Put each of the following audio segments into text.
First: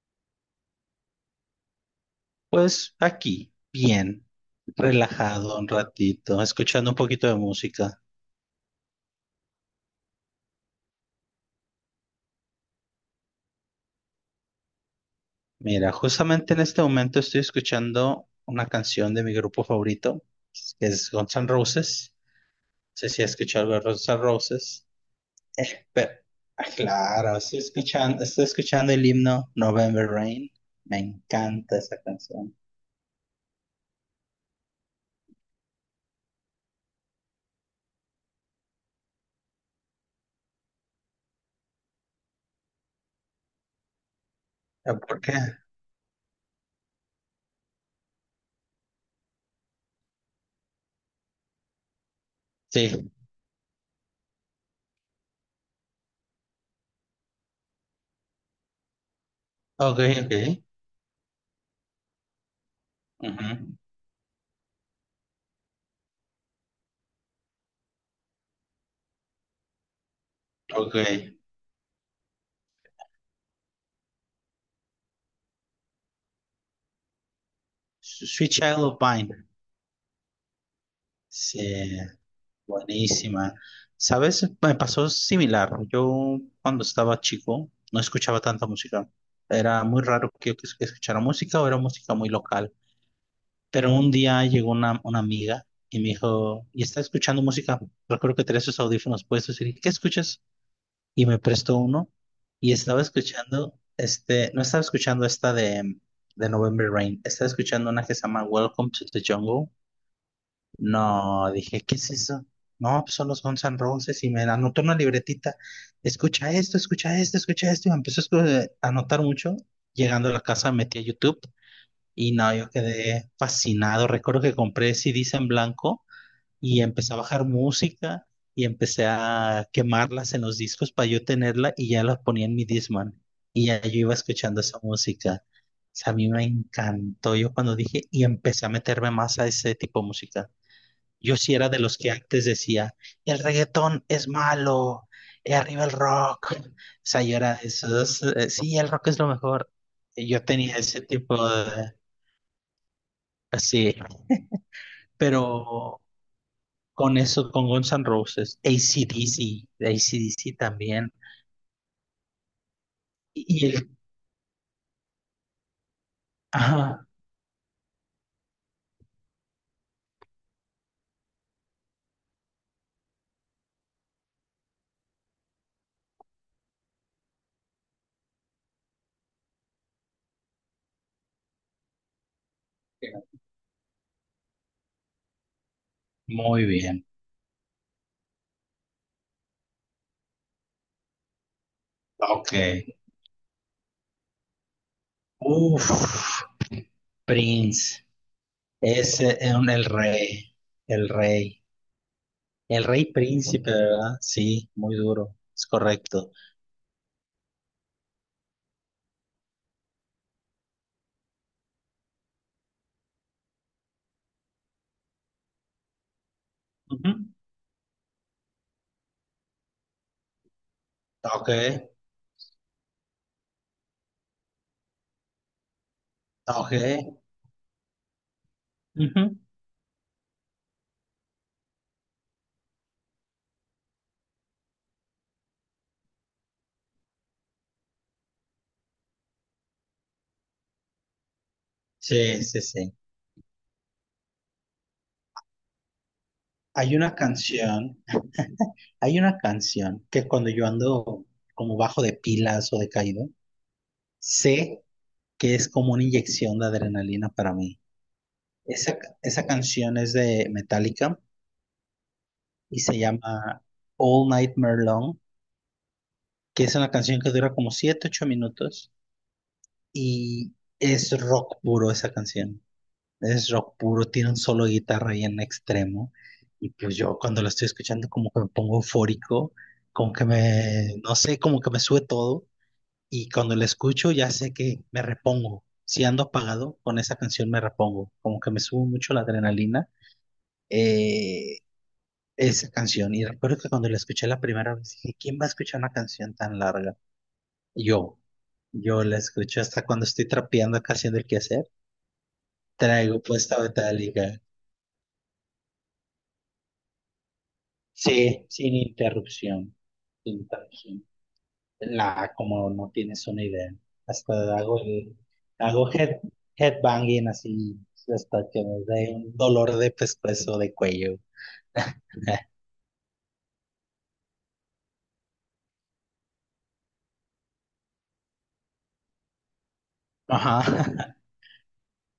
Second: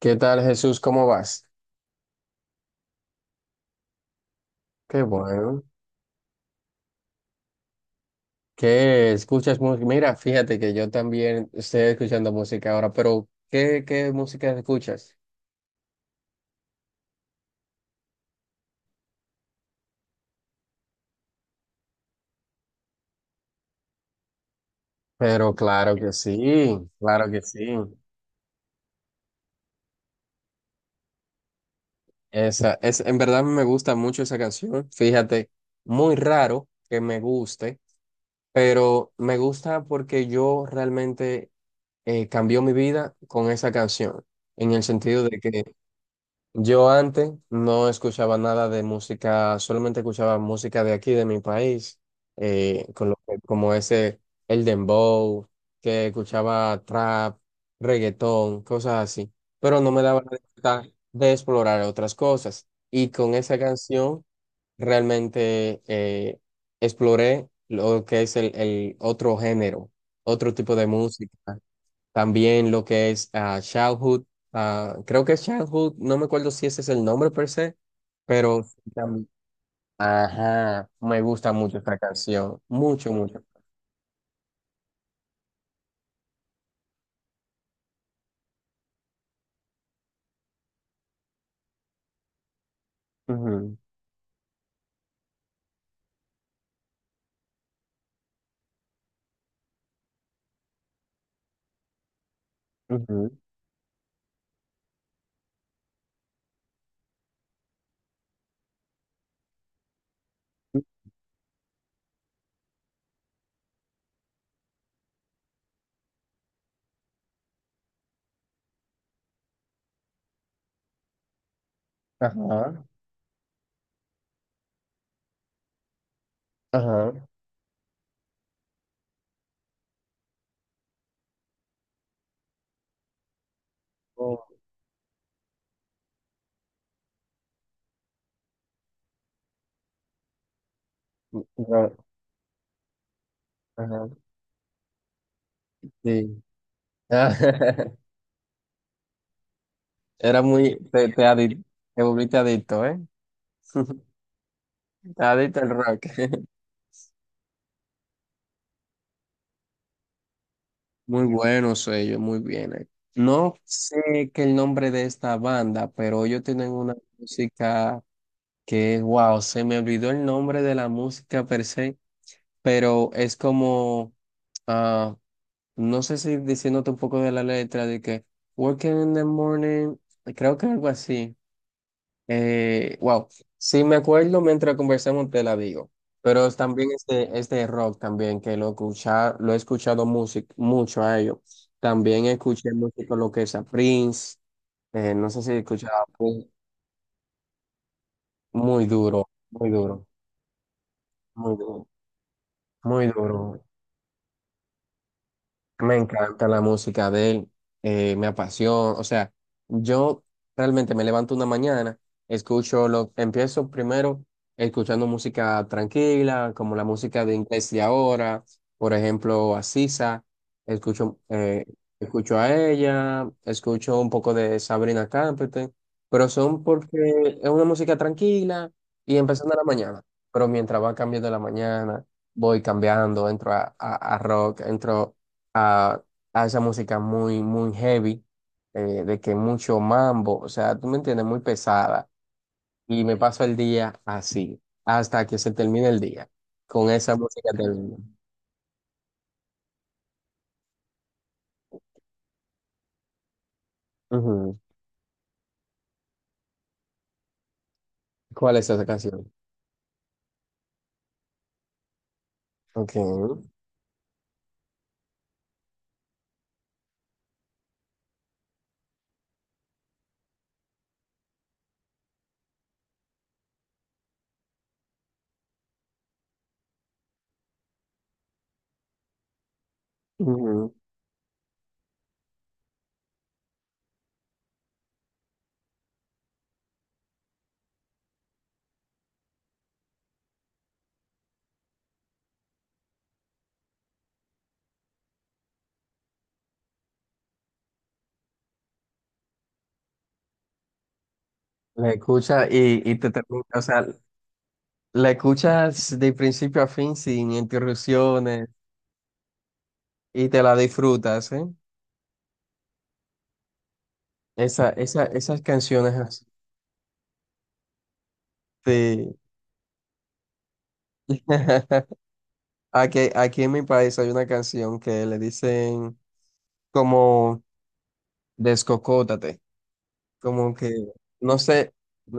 ¿Qué tal, Jesús? ¿Cómo vas? Pues aquí, bien, Qué relajado bueno. un ratito, escuchando un poquito de música. ¿Qué escuchas música? Mira, fíjate que yo también estoy escuchando música ahora, pero ¿qué música escuchas? Mira, justamente en este momento estoy escuchando una canción de mi grupo favorito, que es Guns N' Roses. No sé si has escuchado algo de Guns N' Roses. Pero claro Pero, que sí, ah, claro claro, que sí. Estoy escuchando el himno November Rain. Me encanta esa canción. En verdad me gusta mucho esa canción. Fíjate, muy raro que me guste, pero me gusta porque yo realmente cambió mi vida con esa canción, en el ¿Por sentido qué? de que yo antes no escuchaba nada de música, solamente escuchaba música de aquí, de mi país, Sí, como ese, el dembow, que escuchaba trap, reggaetón, cosas así, pero no ok, me daba la ok. libertad de explorar otras cosas. Y con esa Ujú. canción realmente exploré lo que es el otro género, otro tipo de Ok. música. También lo que es Childhood, ah, creo que es Childhood, no me acuerdo si ese es el nombre per se, Sweet pero sí Child of también. Mine. Ajá, me gusta Sí. mucho esta canción, mucho, mucho. Buenísima. ¿Sabes? Me pasó similar. Yo cuando estaba chico no escuchaba tanta música. Era muy raro que yo que escuchara música o era música muy local. Ujú, Pero un día llegó una amiga y me dijo, ¿y está escuchando música? Recuerdo que tenía esos audífonos puestos y dije, ¿qué escuchas? Y me prestó uno y estaba ujú, escuchando, este, no estaba escuchando esta de November Rain, estaba escuchando una que se llama Welcome to the Jungle. No, dije, ¿qué es eso? No, pues son los Guns N' Roses y me anotó una libretita. Escucha esto, escucha esto, escucha esto. Y me empezó a a anotar mucho. Llegando a la casa metí a YouTube y no, yo ajá, quedé fascinado. Recuerdo que compré CDs en blanco y ajá. empecé a bajar música y empecé a quemarlas en los discos para yo tenerla y ya la ponía en mi Discman. Y ya yo iba Oh, escuchando esa música. O sea, a mí me encantó. Yo cuando dije y empecé a meterme más a ese tipo de música. Yo sí era de no, los que antes decía, el reggaetón ajá, es malo, y arriba el sí. rock. O sea, yo era de esos, sí, el rock es lo mejor. Y Era yo tenía muy, ese tipo de, te volviste adicto, ¿eh? así, Adicto al rock. pero con eso, con Guns N' Roses, AC/DC, AC/DC también. Muy buenos ellos, muy bien. No Y el, sé qué el nombre de esta banda, pero ellos tienen una ajá, música que wow, se me olvidó el nombre de la música per se, pero es como, ah, no sé si diciéndote un poco de la letra, de que working in the morning, creo que algo así. Wow, sí me acuerdo mientras conversamos te la digo, pero es muy también bien, este rock también que lo, escucha, lo he escuchado music, mucho a ellos. También ok. escuché música lo que es a Prince, no sé si escuchaba a Uf, Prince, Prince, muy duro, ese es muy el duro, rey, el muy rey. duro, El rey muy duro. príncipe, ¿verdad? Sí, muy duro. Es Me correcto. encanta la música de él, me apasiona, o sea, yo realmente me levanto una mañana, escucho lo, empiezo primero escuchando música tranquila, como la Ujú. música de inglés de ahora, por ejemplo, a Sisa, escucho, Ok, escucho a ella, escucho un poco de Sabrina Carpenter, pero son ok. porque es una música tranquila y Ujú. empezando la mañana, pero mientras va cambiando la mañana, voy cambiando, entro a, a rock, entro a, a esa música muy, muy heavy, de que mucho mambo, o sea, tú me entiendes, muy pesada. Sí, sí, sí. Y me paso el día así, hasta que se termine el día, con Hay una esa música termina. canción, hay una canción que cuando yo ando como bajo de pilas o decaído, Ujú. sé que es como una inyección de adrenalina para mí. ¿Cuál es esa Esa, canción? esa canción es de Metallica y Ok. se Ujú. llama All Nightmare Long, que es una canción que dura como 7, 8 minutos y es rock puro esa canción. Es rock puro, tiene un solo de guitarra ahí en extremo. Y pues yo cuando lo estoy escuchando como que me pongo eufórico, como que me, no sé, como que me sube todo. Y cuando lo escucho ya sé que me repongo. Si ando apagado, con esa canción me repongo. Como que me sube mucho la adrenalina eh, esa canción. Y recuerdo que cuando la escuché la primera vez dije, ¿quién va a escuchar una canción tan larga? Yo. Yo la escucho hasta cuando estoy trapeando acá haciendo el quehacer. La escuchas y te Traigo termina, puesta o sea, Metallica. la escuchas de principio a fin sin Sí, interrupciones sin interrupción, y sin te la interrupción. disfrutas, ¿eh? La, como no tienes una idea. Hasta Esa, hago esa, esas hago canciones así. headbanging así, hasta que me dé Sí. un dolor de pescuezo, de cuello. Aquí en mi país hay una canción que le dicen como descocótate, como Ajá. que, no sé,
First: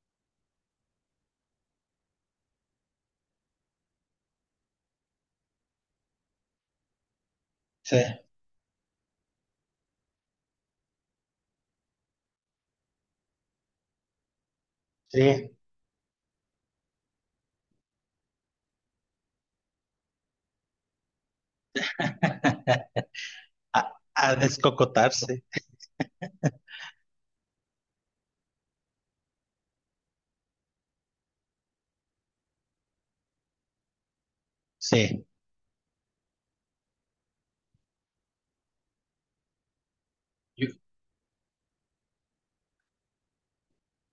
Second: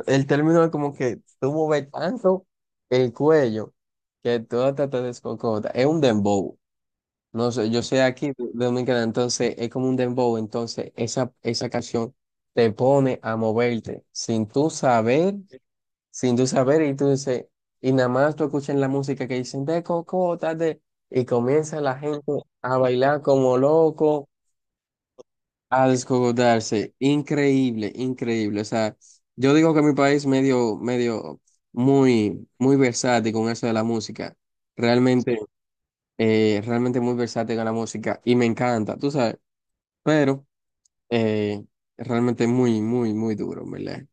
el término es como que tú mueves tanto el cuello que todo te descocota. Es un dembow. No sé, yo soy Sí, aquí de Dominicana, entonces es como un dembow. Entonces esa canción te pone a moverte sin tú saber sí. sin tú saber, y tú dices, y nada más tú escuchas la música que dicen de cocota, de, y comienza la gente a bailar como A, loco, a descocotarse. a descogotarse. Increíble, increíble. O sea, yo digo que mi país medio, medio, muy, muy versátil con eso de la música. Sí. Realmente, realmente muy versátil con la música, y me encanta, tú sabes, pero Yo- eh, realmente muy, muy, muy duro, en ¿verdad?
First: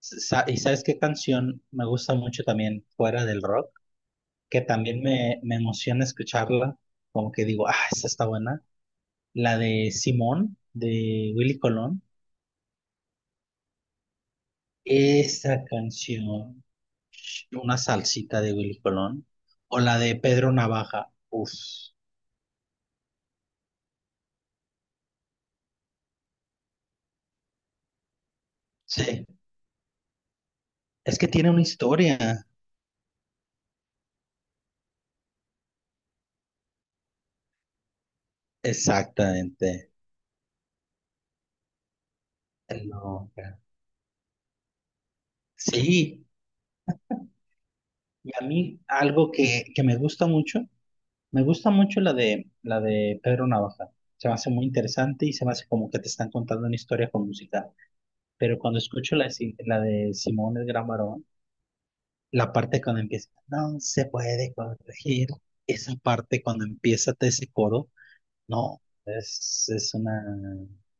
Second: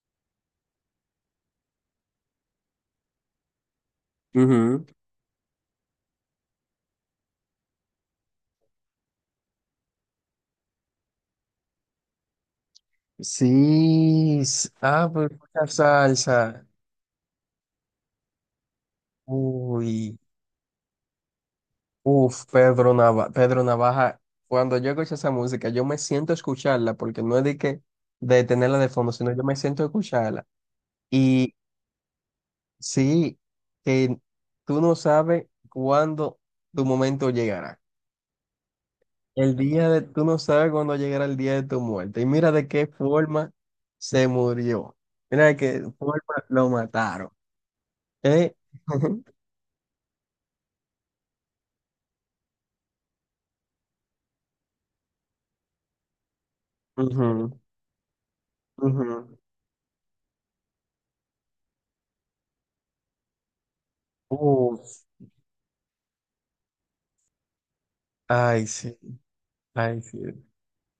¿Y sabes qué canción me gusta mucho también fuera del rock? Que Ujú. también me emociona escucharla. Como que digo, ah, esta está buena. La de Simón, de Willy Colón. Pues Esa mucha canción, salsa. una salsita de Willy Colón. O la de Uy, Pedro Navaja. Uf, uf, Pedro Navaja. Cuando yo escucho esa música, yo me siento a escucharla, porque no es de que de tenerla de fondo, sí. sino yo me siento a escucharla. Es que tiene Y una historia. sí, que tú no sabes cuándo tu momento llegará. El día Exactamente. de, tú no sabes cuándo llegará el día de tu muerte. Y mira de qué forma Loca. se murió. Mira de qué Sí, forma lo mataron. y a ¿Eh? mí algo que me gusta mucho la de Pedro Navaja. Se me hace muy interesante y se me hace como que te están contando una historia con Ujú. música. Pero cuando escucho la, de Ujú. La de Simón el Gran Varón, la parte cuando empieza, no se puede Uf, corregir. Esa parte cuando empieza todo ese coro, ay, no, sí, es ay, sí. una,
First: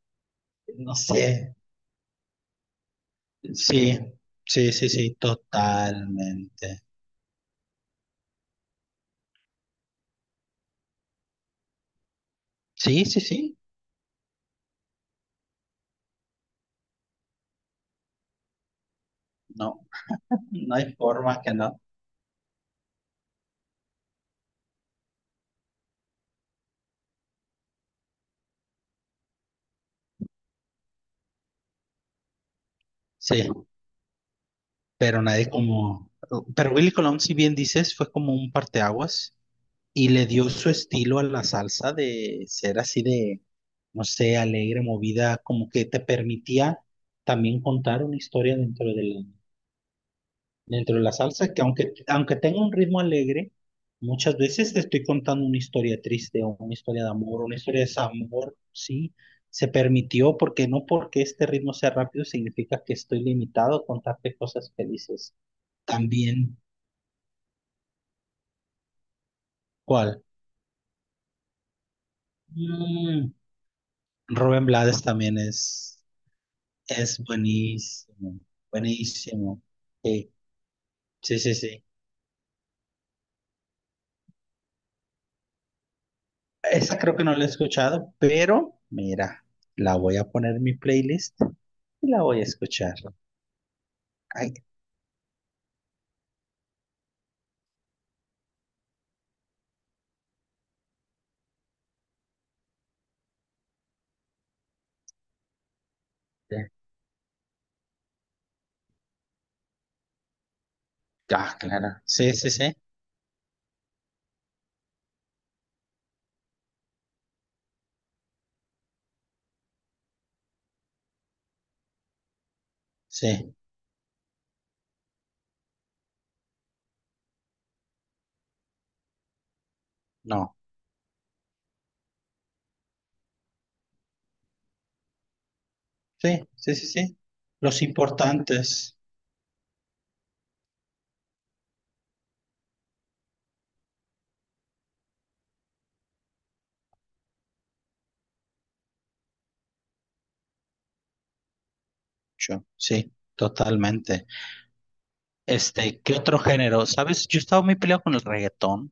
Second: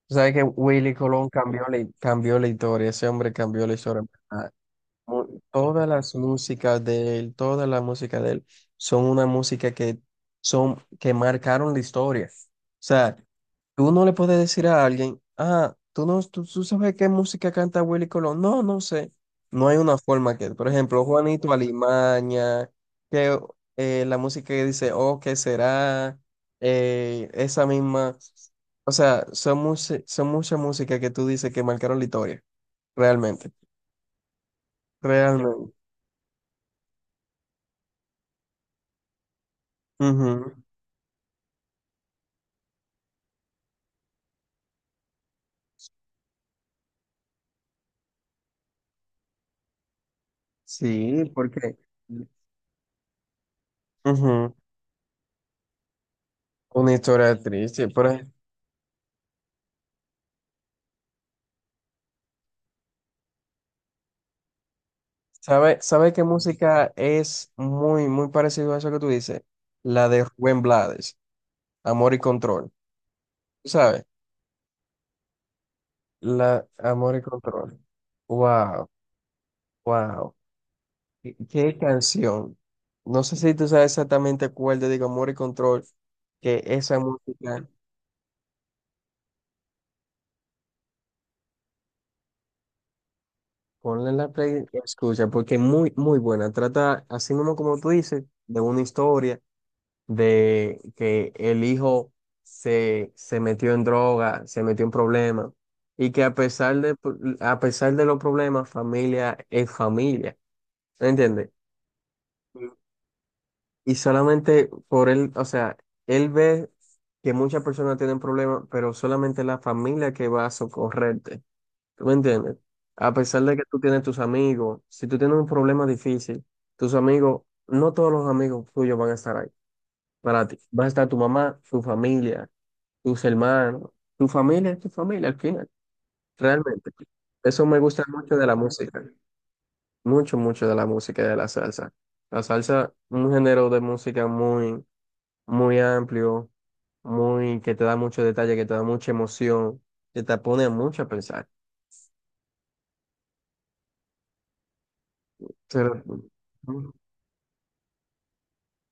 Sabes que Willy no Colón sé, cambió la historia, ese hombre cambió la sí, historia. sí, sí, sí, Todas las totalmente. músicas de él, toda la música de él, son una música que son, que marcaron la historia. O Sí, sea, sí, sí, tú no le puedes decir a alguien, ah, tú no, tú sabes qué música canta Willy Colón. No, no sé. No hay no, una forma que, por no hay ejemplo, forma Juanito que no. Alimaña, que la música que dice, oh, ¿qué será? Esa misma. O sea, son, muchas son mucha música que tú dices que marcaron la historia, Sí, realmente. pero nadie Realmente. como, pero Willy Colón, si bien dices, fue como un parteaguas. Y le dio Ujú. su estilo a la salsa de ser así de, no sé, alegre, movida, como que te permitía también contar una historia dentro de la Sí, salsa, que porque aunque, aunque tenga un ritmo alegre, muchas ujú, veces te estoy contando una historia triste o una una historia de historia amor, una historia de triste. Pero, desamor, sí, se permitió porque no porque este ritmo sea rápido significa que estoy limitado a contarte cosas felices. Sabe qué También, música es muy, muy parecido a eso que tú dices? La ¿cuál? de Rubén Blades, Amor y Control. Mm, ¿Tú ¿Sabes? Rubén Blades también es. La Amor Es y Control. buenísimo, Wow, buenísimo. Sí, wow. ¿Qué, sí, sí, qué sí. canción? No sé si tú sabes exactamente cuál te digo, Amor y Control, que esa Esa creo que no la he música, escuchado, pero mira, la voy a poner en mi playlist y la voy a escuchar. ponla en la Ay, play y escucha, porque es muy, muy buena. Trata, así mismo como tú dices, de una historia. De que el hijo se metió en droga, se metió en problemas, y que sí. A pesar de los problemas, familia es familia, ¿me entiendes? Ah, claro. Sí, sí, sí, Y solamente por él, o sea, él ve que muchas personas tienen problemas, pero solamente la familia que va a socorrerte, ¿tú me entiendes? A pesar sí, de que tú tienes tus amigos, si tú tienes un problema difícil, tus amigos, no todos los amigos tuyos van a estar ahí para no. ti. Va a estar tu mamá, tu familia, tus hermanos, tu familia es tu familia al final, Sí, sí, sí, realmente. sí. Eso me Los gusta mucho de la importantes. música, mucho, mucho de la música y de la salsa. La salsa, un género de música muy, muy amplio, muy, que te da mucho detalle, que te da mucha emoción, que te pone mucho a pensar. Yo, sí, totalmente. Este, Pero, ¿qué otro género? mm, ¿Sabes? Yo estaba muy peleado con el reggaetón.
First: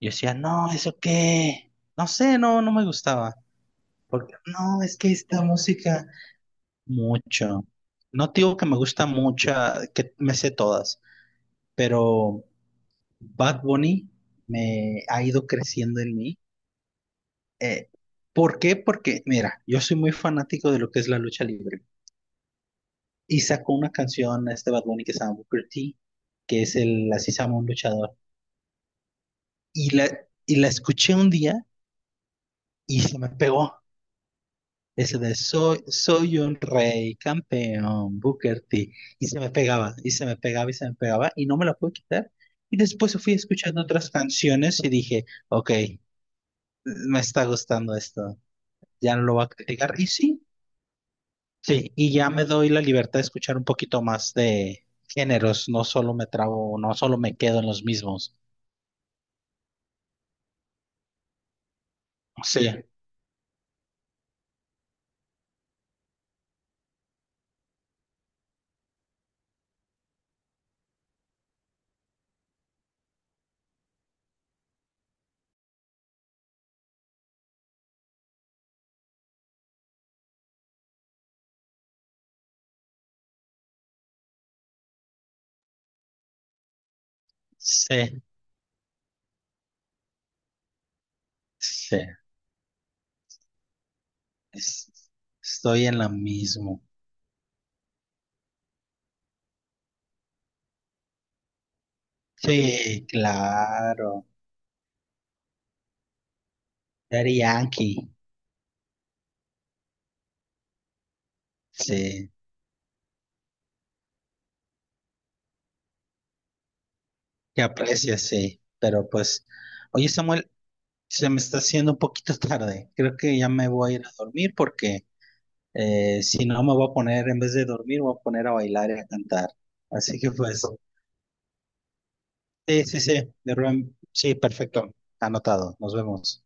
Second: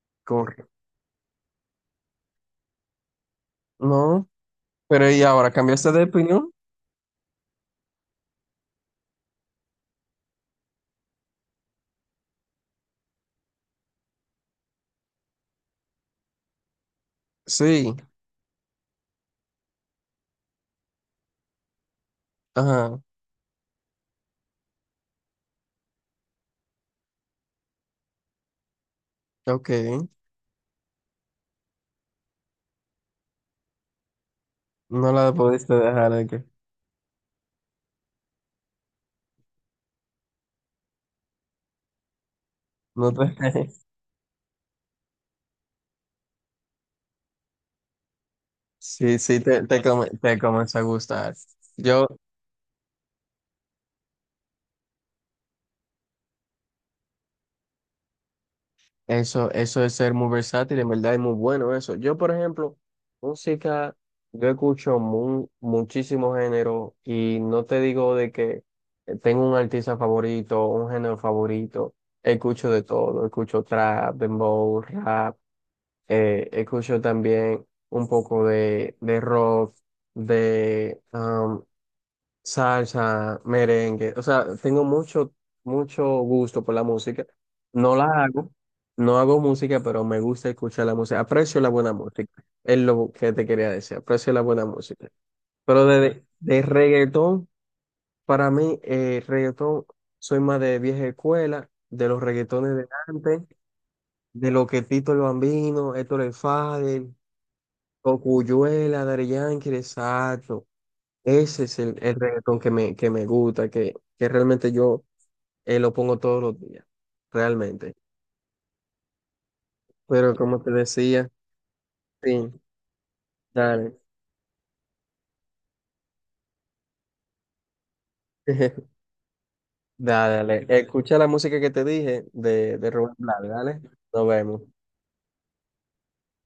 Yo decía, corre. no, ¿eso qué? No sé, no, no me gustaba. No, Porque, no, es pero que ¿y esta ahora cambiaste de música. opinión? Mucho. No te digo que me gusta mucho, que me sé todas, pero Bad Bunny me ha ido creciendo en mí. Eh, Sí, ¿Por qué? Porque, mira, yo soy muy fanático de lo que es la lucha libre. ajá, Y sacó una canción este Bad Bunny que se llama Booker T, que es el, así se llama un luchador. ok. Y la, y la escuché un día y se me pegó. No Ese la de pudiste soy, dejar de soy que un rey, campeón, Booker T. Y se me pegaba, y se me pegaba, y se me pegaba, y no me la pude quitar. Y no después te... fui escuchando otras canciones y dije, ok, me está gustando esto, ya Sí, no lo sí, voy a entonces, criticar. Y te sí, comienza a gustar. sí, Yo, y ya me doy la libertad de escuchar un poquito más de géneros, no solo me trabo, no solo me quedo en los mismos. eso de ser muy versátil, en verdad es muy bueno eso. Yo, por Sí, ejemplo, música, yo escucho muchísimos géneros y no te digo de que tengo un artista favorito, un género favorito. Escucho de todo, escucho trap, dembow, rap, escucho también un poco de rock, de salsa, merengue. O sea, tengo mucho, mucho gusto por la música. No la sí, hago, no hago música, pero me gusta escuchar la música. Aprecio la buena sí, música. Es lo que te quería decir. Aprecio la buena música. es- Pero estoy en la de mismo. reggaetón, para mí, reggaetón, soy más de vieja escuela, de los reggaetones de Sí, antes, claro. de lo que Tito el Bambino, Héctor el Father, Daddy Yankee. Cocuyuela, Daddy Yankee, exacto. Ese es el Sí, reggaetón que me gusta, que realmente yo lo pongo todos los días, que realmente. aprecias, sí. Pero pues, oye Pero Samuel, como te decía, se me está haciendo un poquito sí, tarde. Creo que ya me voy a dale, ir a dormir porque si no me voy a poner, en vez de dormir, me voy a poner a bailar y a cantar. Así que dale, pues, dale. Escucha la música que te dije sí, de sí, Rubén sí, Blades, de dale. Rubén, Nos sí, vemos. perfecto, anotado. Nos vemos.